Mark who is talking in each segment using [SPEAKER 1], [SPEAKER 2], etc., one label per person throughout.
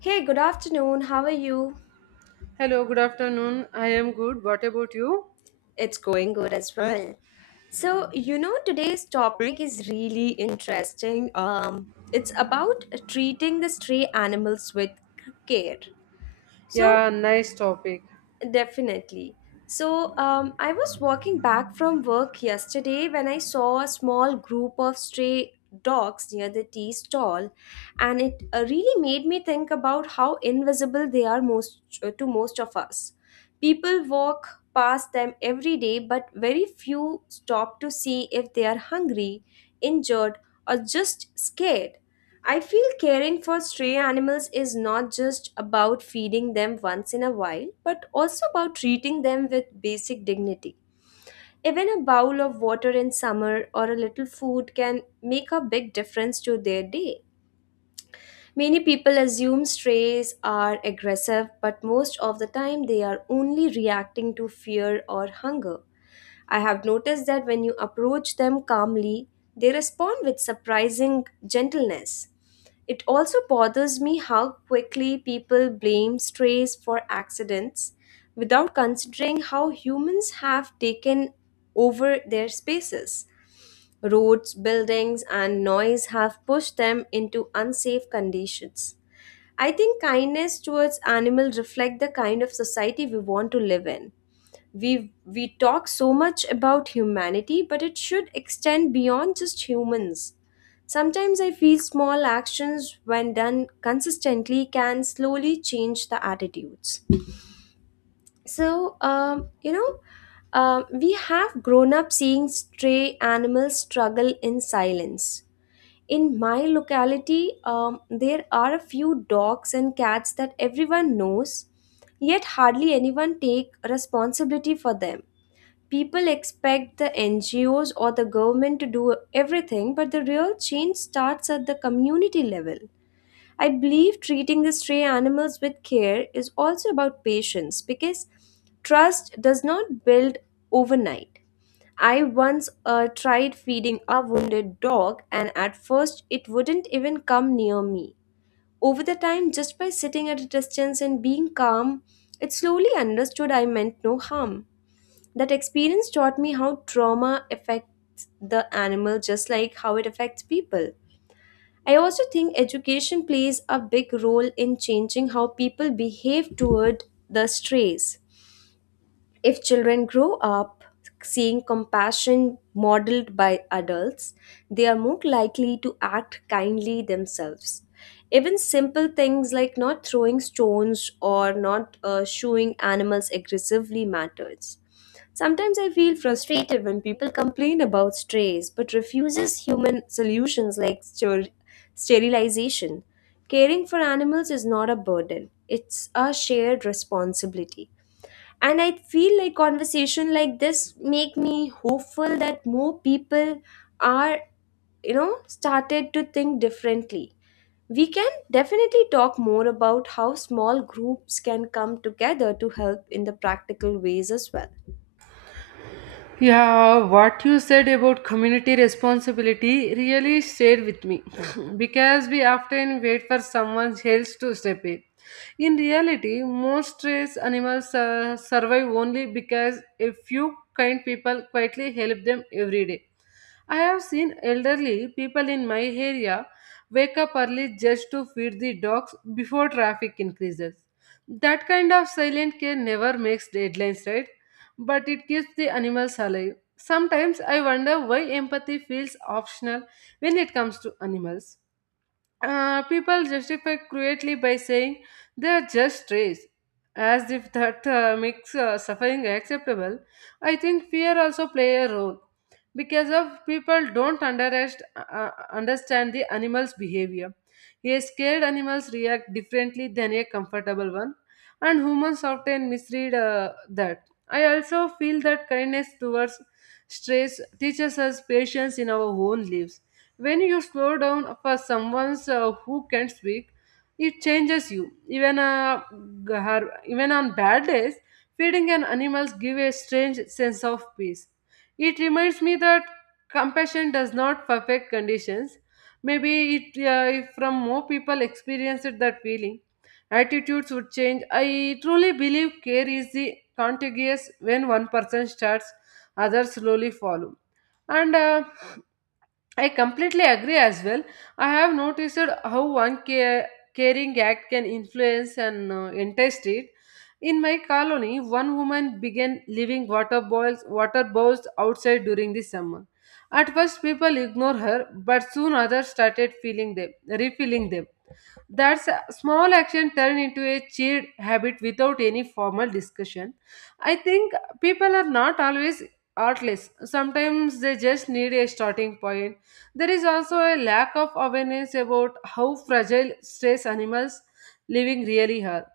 [SPEAKER 1] Hey, good afternoon. How are you?
[SPEAKER 2] Hello, good afternoon. I am good. What about you?
[SPEAKER 1] It's going good as well. Today's topic is really interesting. It's about treating the stray animals with care. So,
[SPEAKER 2] Yeah, nice topic.
[SPEAKER 1] Definitely. I was walking back from work yesterday when I saw a small group of stray dogs near the tea stall, and it really made me think about how invisible they are most to most of us. People walk past them every day, but very few stop to see if they are hungry, injured, or just scared. I feel caring for stray animals is not just about feeding them once in a while, but also about treating them with basic dignity. Even a bowl of water in summer or a little food can make a big difference to their day. Many people assume strays are aggressive, but most of the time they are only reacting to fear or hunger. I have noticed that when you approach them calmly, they respond with surprising gentleness. It also bothers me how quickly people blame strays for accidents without considering how humans have taken over their spaces. Roads, buildings, and noise have pushed them into unsafe conditions. I think kindness towards animals reflect the kind of society we want to live in. We talk so much about humanity, but it should extend beyond just humans. Sometimes I feel small actions when done consistently can slowly change the attitudes. so um, you know we have grown up seeing stray animals struggle in silence. In my locality, there are a few dogs and cats that everyone knows, yet hardly anyone take responsibility for them. People expect the NGOs or the government to do everything, but the real change starts at the community level. I believe treating the stray animals with care is also about patience, because trust does not build overnight. I once tried feeding a wounded dog, and at first it wouldn't even come near me. Over the time, just by sitting at a distance and being calm, it slowly understood I meant no harm. That experience taught me how trauma affects the animal just like how it affects people. I also think education plays a big role in changing how people behave toward the strays. If children grow up seeing compassion modeled by adults, they are more likely to act kindly themselves. Even simple things like not throwing stones or not shooing animals aggressively matters. Sometimes I feel frustrated when people complain about strays but refuses human solutions like sterilization. Caring for animals is not a burden, it's a shared responsibility, and I feel like conversation like this make me hopeful that more people are started to think differently. We can definitely talk more about how small groups can come together to help in the practical ways as well.
[SPEAKER 2] Yeah, what you said about community responsibility really stayed with me because we often wait for someone else to step in. In reality, most race animals survive only because a few kind people quietly help them every day. I have seen elderly people in my area wake up early just to feed the dogs before traffic increases. That kind of silent care never makes deadlines, right? But it keeps the animals alive. Sometimes I wonder why empathy feels optional when it comes to animals. People justify cruelty by saying they are just strays, as if that makes suffering acceptable. I think fear also play a role because of people don't understand the animal's behavior. A scared animals react differently than a comfortable one, and humans often misread that. I also feel that kindness towards strays teaches us patience in our own lives when you slow down for someone who can speak, it changes you. G- Even on bad days, feeding an animals give a strange sense of peace. It reminds me that compassion does not perfect conditions. Maybe if from more people experienced that feeling, attitudes would change. I truly believe care is the contagious when one person starts, others slowly follow. And I completely agree as well. I have noticed how caring act can influence an entire street. In my colony, one woman began leaving water bowls outside during the summer. At first, people ignore her, but soon others started feeling them, refilling them. That's a small action turn into a cheered habit without any formal discussion. I think people are not always artless. Sometimes they just need a starting point. There is also a lack of awareness about how fragile stress animals living really are.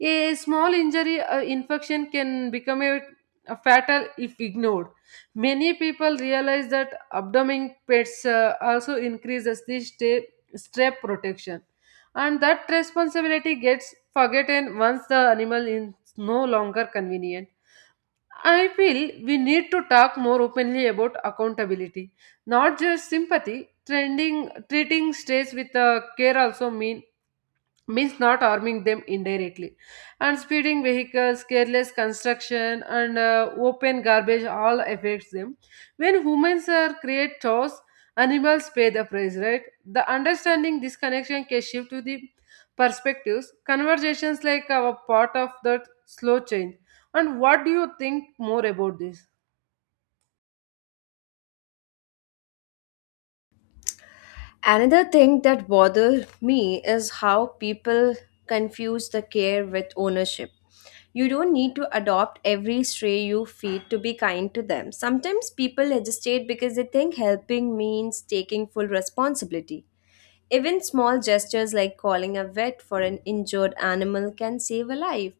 [SPEAKER 2] A small injury or infection can become a fatal if ignored. Many people realize that abdomen pets also increases the step protection, and that responsibility gets forgotten once the animal is no longer convenient. I feel we need to talk more openly about accountability, not just sympathy. Treating strays with care also means not harming them indirectly, and speeding vehicles, careless construction, and open garbage all affects them. When humans are create chores, animals pay the price, right? The understanding this connection can shift to the perspectives. Conversations like our part of that slow change. And what do you think more about this?
[SPEAKER 1] Another thing that bothers me is how people confuse the care with ownership. You don't need to adopt every stray you feed to be kind to them. Sometimes people legislate because they think helping means taking full responsibility. Even small gestures like calling a vet for an injured animal can save a life.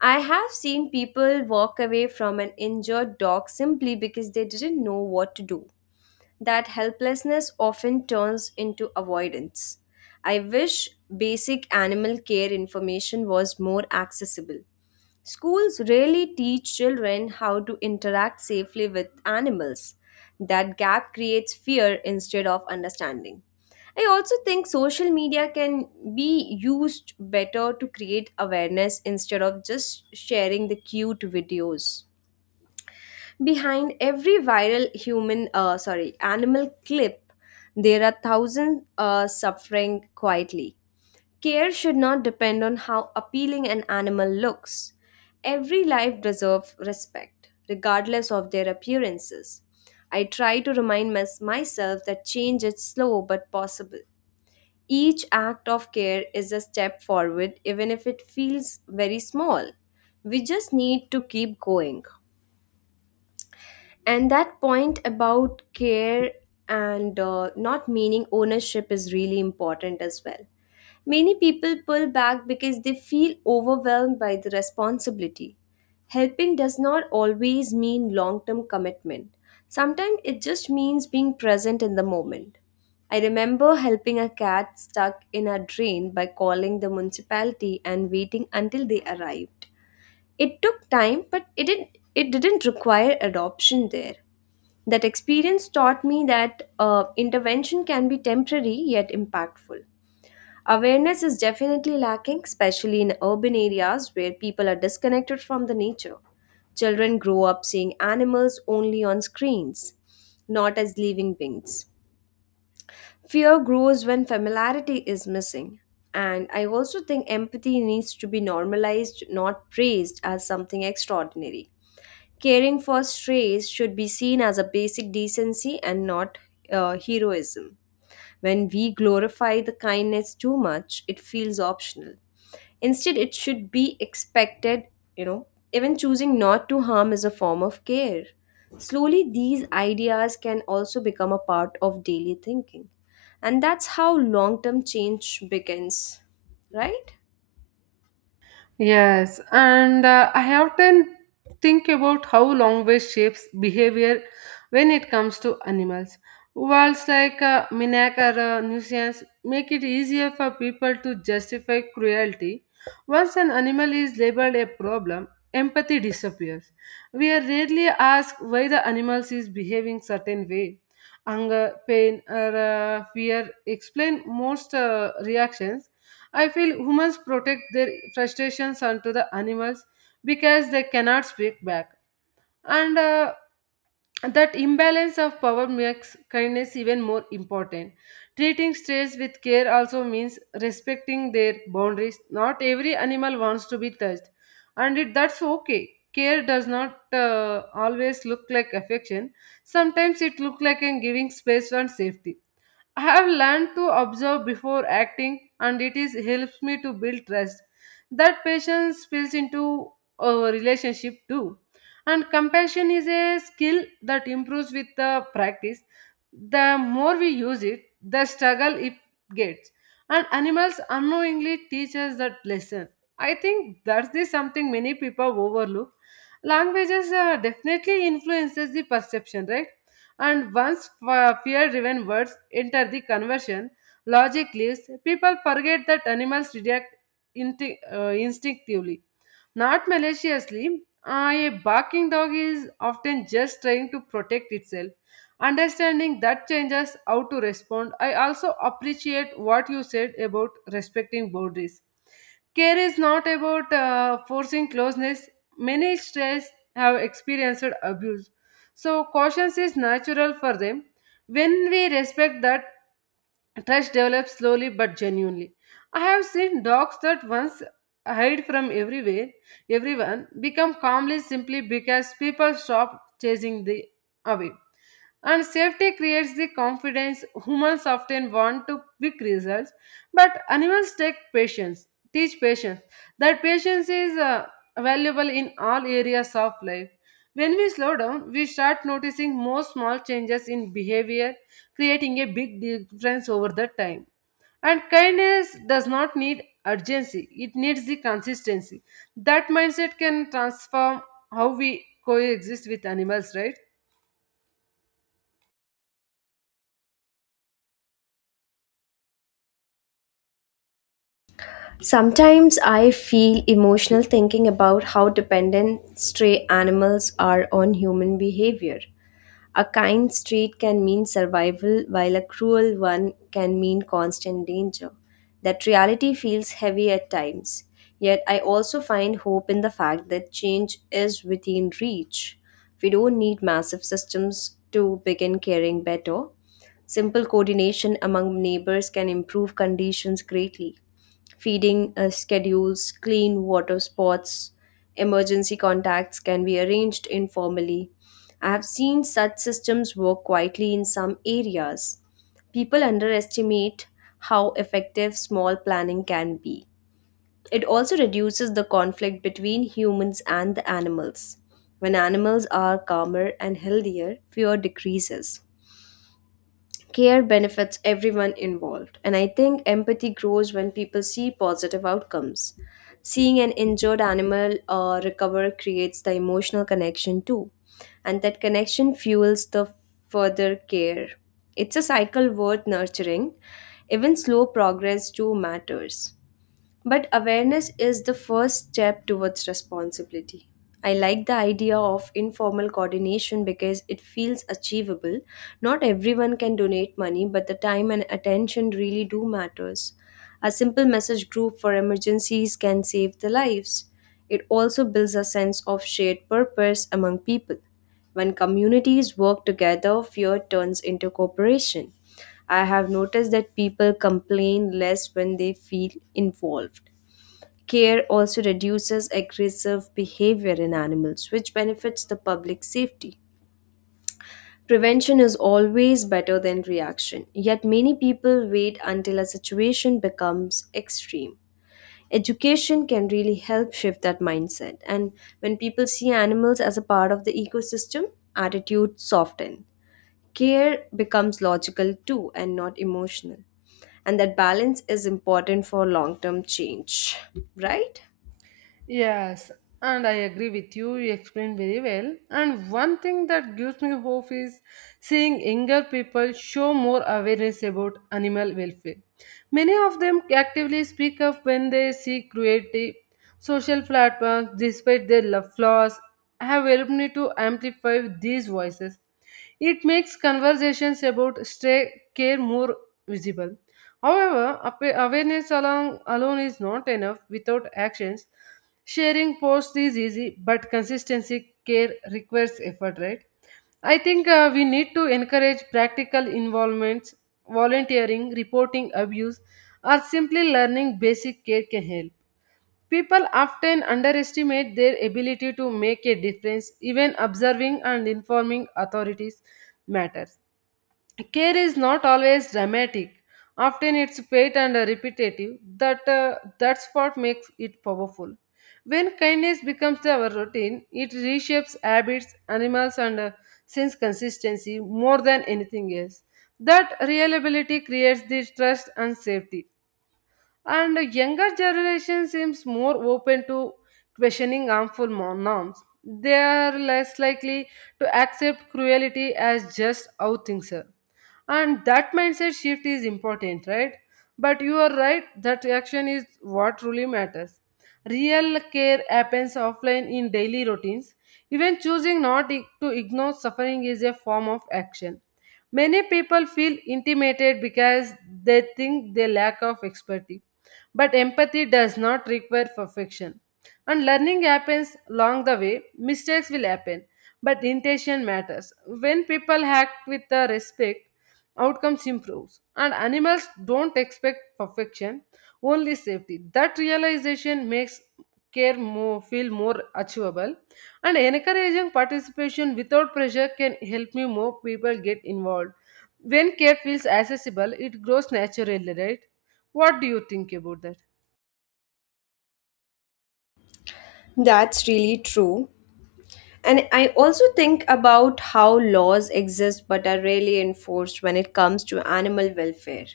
[SPEAKER 1] I have seen people walk away from an injured dog simply because they didn't know what to do. That helplessness often turns into avoidance. I wish basic animal care information was more accessible. Schools rarely teach children how to interact safely with animals. That gap creates fear instead of understanding. I also think social media can be used better to create awareness instead of just sharing the cute videos. Behind every viral animal clip, there are thousands suffering quietly. Care should not depend on how appealing an animal looks. Every life deserves respect, regardless of their appearances. I try to remind myself that change is slow but possible. Each act of care is a step forward, even if it feels very small. We just need to keep going. And that point about care and not meaning ownership is really important as well. Many people pull back because they feel overwhelmed by the responsibility. Helping does not always mean long term commitment, sometimes it just means being present in the moment. I remember helping a cat stuck in a drain by calling the municipality and waiting until they arrived. It took time, but it didn't require adoption there. That experience taught me that intervention can be temporary yet impactful. Awareness is definitely lacking, especially in urban areas where people are disconnected from the nature. Children grow up seeing animals only on screens, not as living beings. Fear grows when familiarity is missing. And I also think empathy needs to be normalized, not praised as something extraordinary. Caring for strays should be seen as a basic decency and not heroism. When we glorify the kindness too much, it feels optional. Instead, it should be expected, you know, even choosing not to harm is a form of care. Slowly, these ideas can also become a part of daily thinking. And that's how long term change begins, right?
[SPEAKER 2] Yes, and I often think about how language shapes behavior when it comes to animals. Words like Minak or nuisance make it easier for people to justify cruelty. Once an animal is labeled a problem, empathy disappears. We are rarely asked why the animal is behaving certain way. Anger, pain, or fear explain most reactions. I feel humans protect their frustrations onto the animals because they cannot speak back. And That imbalance of power makes kindness even more important. Treating strays with care also means respecting their boundaries. Not every animal wants to be touched, and that's okay. Care does not always look like affection. Sometimes it looks like in giving space and safety. I have learned to observe before acting, and it is helps me to build trust. That patience spills into a relationship too. And compassion is a skill that improves with the practice. The more we use it, the struggle it gets. And animals unknowingly teach us that lesson. I think that's the something many people overlook. Languages definitely influences the perception, right? And once fear driven words enter the conversation, logic leaves, people forget that animals react instinctively. Not maliciously, a barking dog is often just trying to protect itself. Understanding that changes how to respond. I also appreciate what you said about respecting boundaries. Care is not about forcing closeness. Many strays have experienced abuse, so caution is natural for them. When we respect that, trust develops slowly but genuinely. I have seen dogs that once hide from everywhere, everyone become calmly simply because people stop chasing them away. And safety creates the confidence. Humans often want to quick results, but animals teach patience. That patience is valuable in all areas of life. When we slow down, we start noticing more small changes in behavior, creating a big difference over the time. And kindness does not need urgency, it needs the consistency. That mindset can transform how we coexist with animals, right?
[SPEAKER 1] Sometimes I feel emotional thinking about how dependent stray animals are on human behavior. A kind street can mean survival, while a cruel one can mean constant danger. That reality feels heavy at times. Yet I also find hope in the fact that change is within reach. We don't need massive systems to begin caring better. Simple coordination among neighbors can improve conditions greatly. Feeding schedules, clean water spots, emergency contacts can be arranged informally. I have seen such systems work quietly in some areas. People underestimate how effective small planning can be. It also reduces the conflict between humans and the animals. When animals are calmer and healthier, fear decreases. Care benefits everyone involved, and I think empathy grows when people see positive outcomes. Seeing an injured animal recover creates the emotional connection too, and that connection fuels the further care. It's a cycle worth nurturing. Even slow progress too matters, but awareness is the first step towards responsibility. I like the idea of informal coordination because it feels achievable. Not everyone can donate money, but the time and attention really do matters. A simple message group for emergencies can save the lives. It also builds a sense of shared purpose among people. When communities work together, fear turns into cooperation. I have noticed that people complain less when they feel involved. Care also reduces aggressive behavior in animals, which benefits the public safety. Prevention is always better than reaction, yet, many people wait until a situation becomes extreme. Education can really help shift that mindset, and when people see animals as a part of the ecosystem, attitudes soften. Care becomes logical too and not emotional. And that balance is important for long term change, right?
[SPEAKER 2] Yes, and I agree with you. You explained very well. And one thing that gives me hope is seeing younger people show more awareness about animal welfare. Many of them actively speak up when they see cruelty. Social platforms, despite their love flaws, have helped me to amplify these voices. It makes conversations about stray care more visible. However, awareness alone is not enough without actions. Sharing posts is easy, but consistency care requires effort, right? I think we need to encourage practical involvements: volunteering, reporting abuse, or simply learning basic care can help. People often underestimate their ability to make a difference. Even observing and informing authorities matters. Care is not always dramatic, often it's paid and repetitive. That's what makes it powerful. When kindness becomes our routine, it reshapes habits. Animals and sense consistency more than anything else. That reliability creates the trust and safety. And the younger generation seems more open to questioning harmful norms. They are less likely to accept cruelty as just how things are, and that mindset shift is important, right? But you are right that action is what truly matters. Real care happens offline in daily routines. Even choosing not to ignore suffering is a form of action. Many people feel intimidated because they think they lack of expertise, but empathy does not require perfection. And learning happens along the way. Mistakes will happen, but intention matters. When people act with the respect, outcomes improves. And animals don't expect perfection, only safety. That realization makes care more feel more achievable, and encouraging participation without pressure can help me more people get involved. When care feels accessible, it grows naturally, right? What do you think about that?
[SPEAKER 1] That's really true. And I also think about how laws exist but are rarely enforced when it comes to animal welfare.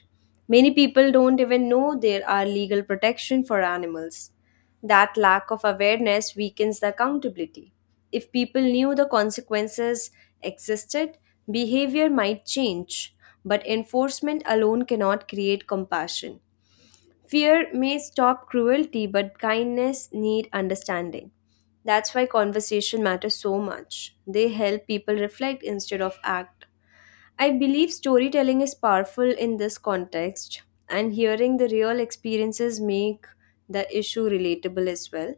[SPEAKER 1] Many people don't even know there are legal protection for animals. That lack of awareness weakens the accountability. If people knew the consequences existed, behavior might change, but enforcement alone cannot create compassion. Fear may stop cruelty, but kindness need understanding. That's why conversation matters so much. They help people reflect instead of act. I believe storytelling is powerful in this context, and hearing the real experiences make the issue relatable as well.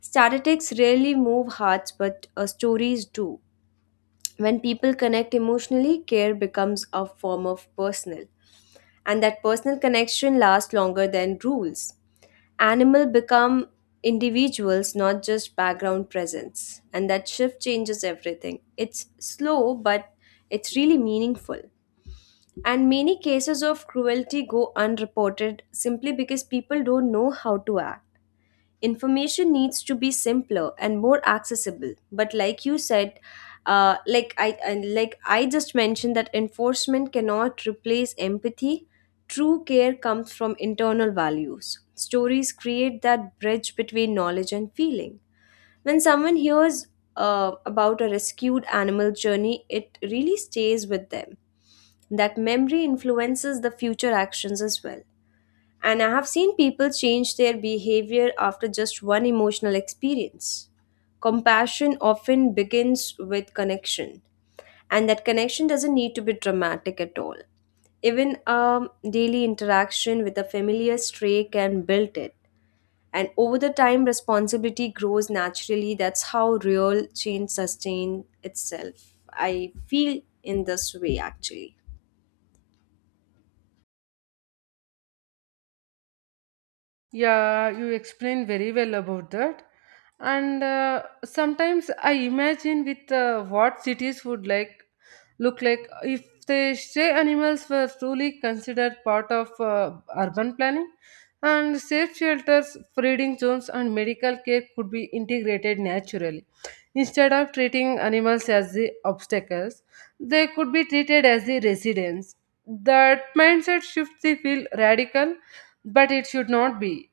[SPEAKER 1] Statistics rarely move hearts, but stories do. When people connect emotionally, care becomes a form of personal, and that personal connection lasts longer than rules. Animal become individuals, not just background presence, and that shift changes everything. It's slow, but it's really meaningful. And many cases of cruelty go unreported simply because people don't know how to act. Information needs to be simpler and more accessible, but like you said, like I just mentioned, that enforcement cannot replace empathy. True care comes from internal values. Stories create that bridge between knowledge and feeling. When someone hears about a rescued animal journey, it really stays with them. That memory influences the future actions as well. And I have seen people change their behavior after just one emotional experience. Compassion often begins with connection, and that connection doesn't need to be dramatic at all. Even a daily interaction with a familiar stray can build it. And over the time, responsibility grows naturally. That's how real change sustains itself. I feel in this way actually.
[SPEAKER 2] Yeah, you explain very well about that. And sometimes I imagine with what cities would like look like if the stray animals were truly considered part of urban planning, and safe shelters, breeding zones, and medical care could be integrated naturally. Instead of treating animals as the obstacles, they could be treated as the residents. That mindset shift they feel radical, but it should not be.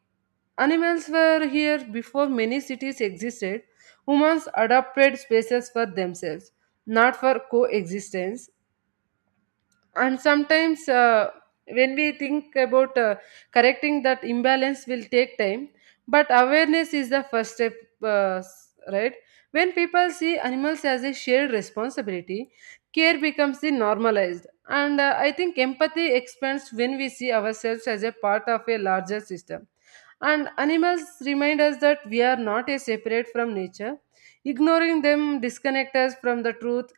[SPEAKER 2] Animals were here before many cities existed. Humans adapted spaces for themselves, not for coexistence. And sometimes when we think about correcting that imbalance will take time, but awareness is the first step, right? When people see animals as a shared responsibility, care becomes the normalized. And I think empathy expands when we see ourselves as a part of a larger system. And animals remind us that we are not a separate from nature. Ignoring them disconnects us from the truth.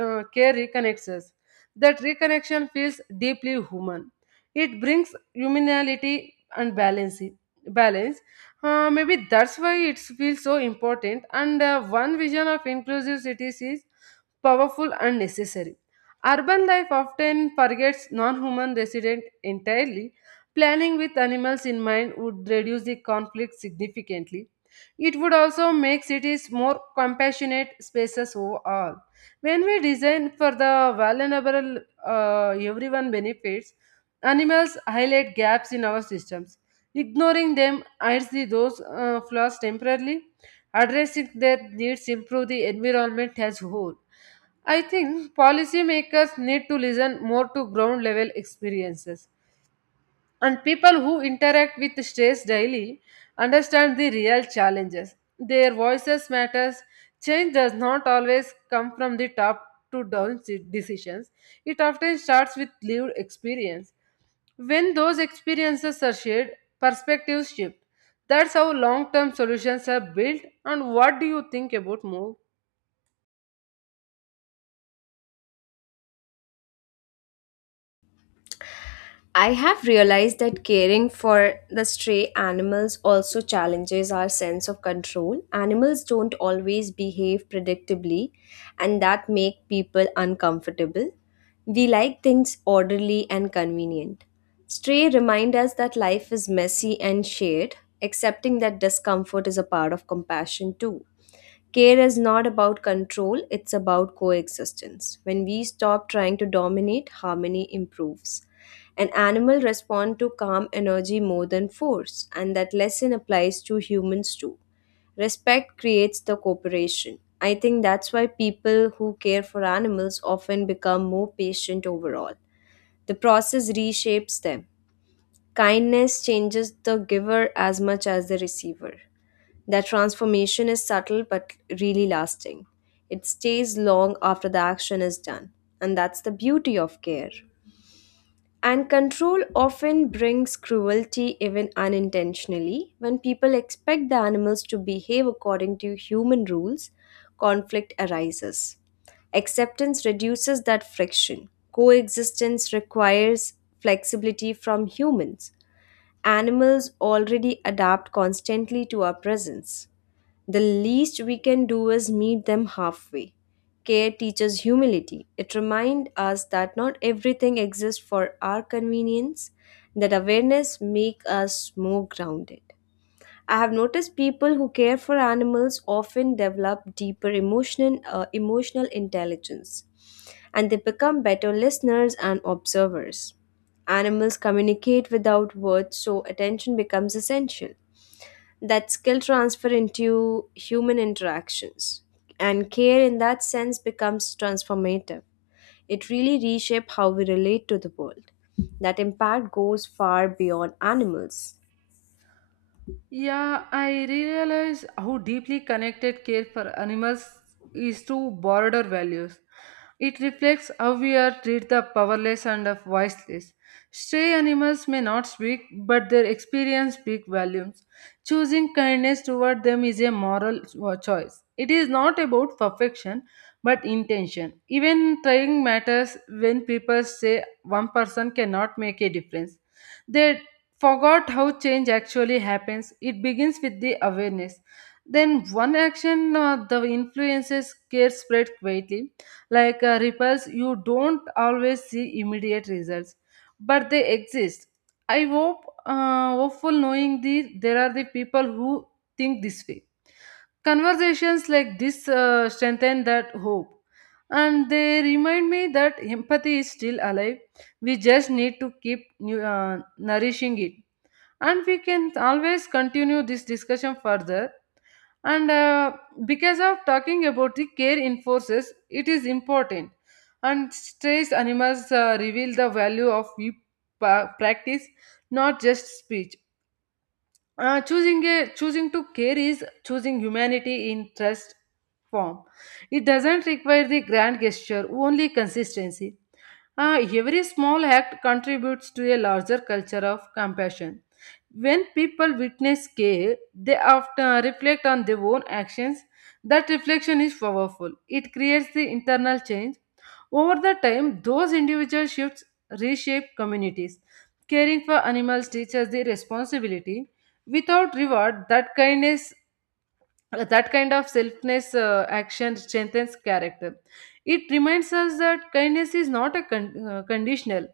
[SPEAKER 2] Care reconnects us. That reconnection feels deeply human. It brings humanity and balance. Balance. Maybe that's why it feels so important. And one vision of inclusive cities is powerful and necessary. Urban life often forgets non human residents entirely. Planning with animals in mind would reduce the conflict significantly. It would also make cities more compassionate spaces overall. When we design for the vulnerable, everyone benefits. Animals highlight gaps in our systems. Ignoring them hides those flaws temporarily. Addressing their needs improve the environment as whole. I think policymakers need to listen more to ground level experiences, and people who interact with stress daily understand the real challenges. Their voices matters. Change does not always come from the top to down decisions. It often starts with lived experience. When those experiences are shared, perspectives shift. That's how long term solutions are built. And what do you think about move?
[SPEAKER 1] I have realized that caring for the stray animals also challenges our sense of control. Animals don't always behave predictably, and that make people uncomfortable. We like things orderly and convenient. Stray remind us that life is messy and shared, accepting that discomfort is a part of compassion too. Care is not about control, it's about coexistence. When we stop trying to dominate, harmony improves. An animal respond to calm energy more than force, and that lesson applies to humans too. Respect creates the cooperation. I think that's why people who care for animals often become more patient overall. The process reshapes them. Kindness changes the giver as much as the receiver. That transformation is subtle but really lasting. It stays long after the action is done, and that's the beauty of care. And control often brings cruelty, even unintentionally. When people expect the animals to behave according to human rules, conflict arises. Acceptance reduces that friction. Coexistence requires flexibility from humans. Animals already adapt constantly to our presence. The least we can do is meet them halfway. Care teaches humility. It reminds us that not everything exists for our convenience, that awareness makes us more grounded. I have noticed people who care for animals often develop deeper emotional intelligence, and they become better listeners and observers. Animals communicate without words, so attention becomes essential. That skill transfer into human interactions, and care in that sense becomes transformative. It really reshapes how we relate to the world. That impact goes far beyond animals.
[SPEAKER 2] Yeah, I realize how deeply connected care for animals is to broader values. It reflects how we are treat the powerless and the voiceless. Stray animals may not speak, but their experience speak volumes. Choosing kindness toward them is a moral choice. It is not about perfection, but intention. Even trying matters when people say one person cannot make a difference. They forgot how change actually happens. It begins with the awareness. Then one action, the influences care spread quietly, like ripples. You don't always see immediate results, but they exist. I hope, hopeful knowing the there are the people who think this way. Conversations like this strengthen that hope, and they remind me that empathy is still alive. We just need to keep nourishing it, and we can always continue this discussion further. And because of talking about the care in forces, it is important. And stressed animals reveal the value of we practice, not just speech. Uh, choosing a, Choosing to care is choosing humanity in trust form. It doesn't require the grand gesture, only consistency. Every small act contributes to a larger culture of compassion. When people witness care, they often reflect on their own actions. That reflection is powerful. It creates the internal change. Over the time, those individual shifts reshape communities. Caring for animals teaches the responsibility. Without reward, that kindness that kind of selfless action strengthens character. It reminds us that kindness is not a conditional.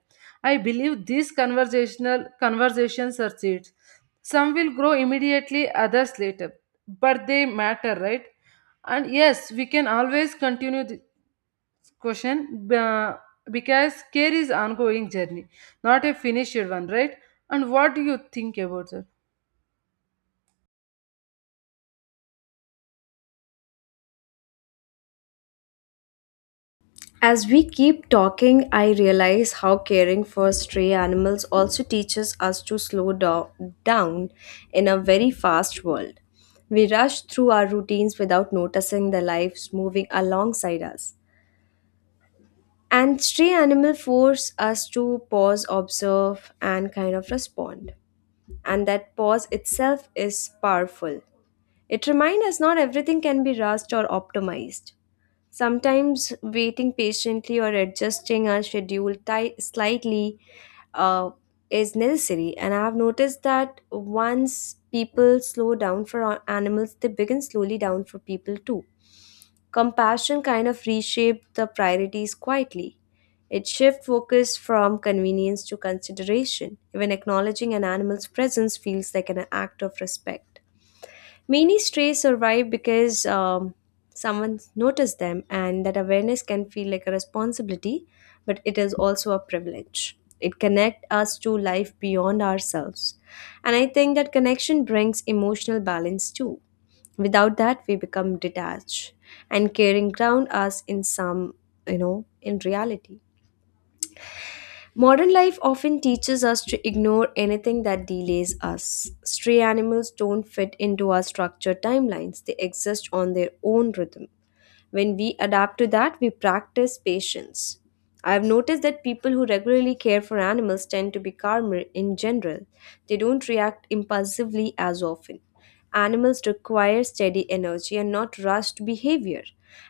[SPEAKER 2] I believe these conversational conversations are seeds. Some will grow immediately, others later, but they matter, right? And yes, we can always continue this question, uh, because care is ongoing journey, not a finished one, right? And what do you think about that?
[SPEAKER 1] As we keep talking, I realize how caring for stray animals also teaches us to slow down in a very fast world. We rush through our routines without noticing the lives moving alongside us. And stray animal force us to pause, observe, and kind of respond. And that pause itself is powerful. It reminds us not everything can be rushed or optimized. Sometimes waiting patiently or adjusting our schedule slightly uh, is necessary. And I have noticed that once people slow down for animals, they begin slowly down for people too. Compassion kind of reshaped the priorities quietly. It shifted focus from convenience to consideration. Even acknowledging an animal's presence feels like an act of respect. Many strays survive because someone noticed them, and that awareness can feel like a responsibility, but it is also a privilege. It connects us to life beyond ourselves. And I think that connection brings emotional balance too. Without that, we become detached, and caring ground us in some, you know, in reality. Modern life often teaches us to ignore anything that delays us. Stray animals don't fit into our structured timelines, they exist on their own rhythm. When we adapt to that, we practice patience. I've noticed that people who regularly care for animals tend to be calmer in general. They don't react impulsively as often. Animals require steady energy and not rushed behavior,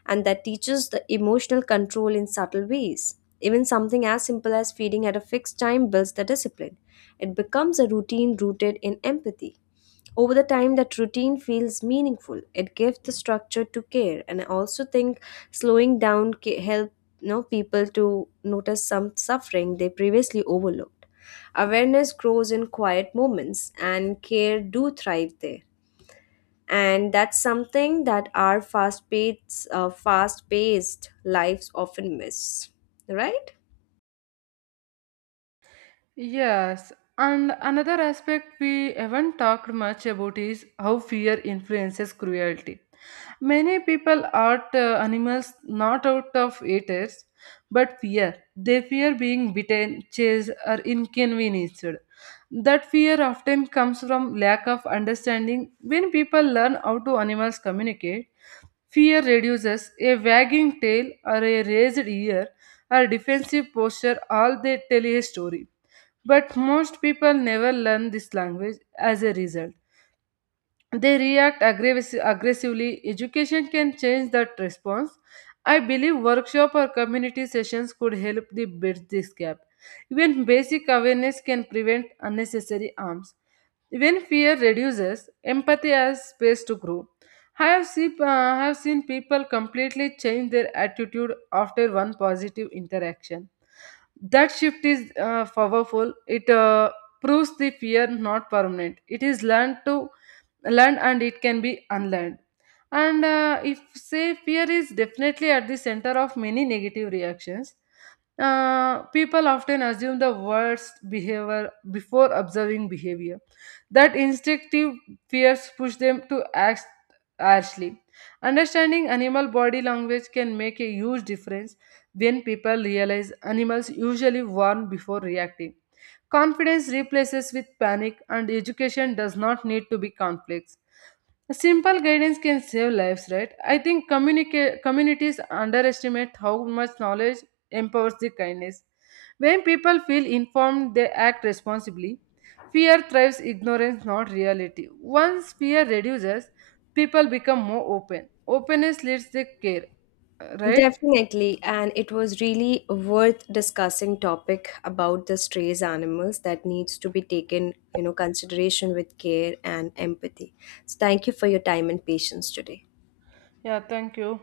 [SPEAKER 1] and that teaches the emotional control in subtle ways. Even something as simple as feeding at a fixed time builds the discipline. It becomes a routine rooted in empathy. Over the time, that routine feels meaningful. It gives the structure to care, and I also think slowing down help, you know, people to notice some suffering they previously overlooked. Awareness grows in quiet moments, and care do thrive there. And that's something that our fast-paced lives often miss, right?
[SPEAKER 2] Yes, and another aspect we haven't talked much about is how fear influences cruelty. Many people hurt animals not out of haters but fear. They fear being bitten, chased, or inconvenienced. That fear often comes from lack of understanding. When people learn how to animals communicate, fear reduces. A wagging tail, or a raised ear, or defensive posture, all they tell a story. But most people never learn this language. As a result, they react aggressively. Education can change that response. I believe workshop or community sessions could help the bridge this gap. Even basic awareness can prevent unnecessary harms. When fear reduces, empathy has space to grow. I have seen people completely change their attitude after one positive interaction. That shift is powerful. It proves the fear not permanent. It is learned, and it can be unlearned. And if say fear is definitely at the center of many negative reactions. People often assume the worst behavior before observing behavior. That instinctive fears push them to act harshly. Understanding animal body language can make a huge difference. When people realize animals usually warn before reacting, confidence replaces with panic. And education does not need to be complex, simple guidance can save lives, right? I think communities underestimate how much knowledge empowers the kindness. When people feel informed, they act responsibly. Fear thrives, ignorance, not reality. Once fear reduces, people become more open. Openness leads to care, right?
[SPEAKER 1] Definitely, and it was really worth discussing topic about the strays animals that needs to be taken, you know, consideration with care and empathy. So thank you for your time and patience today.
[SPEAKER 2] Yeah, thank you.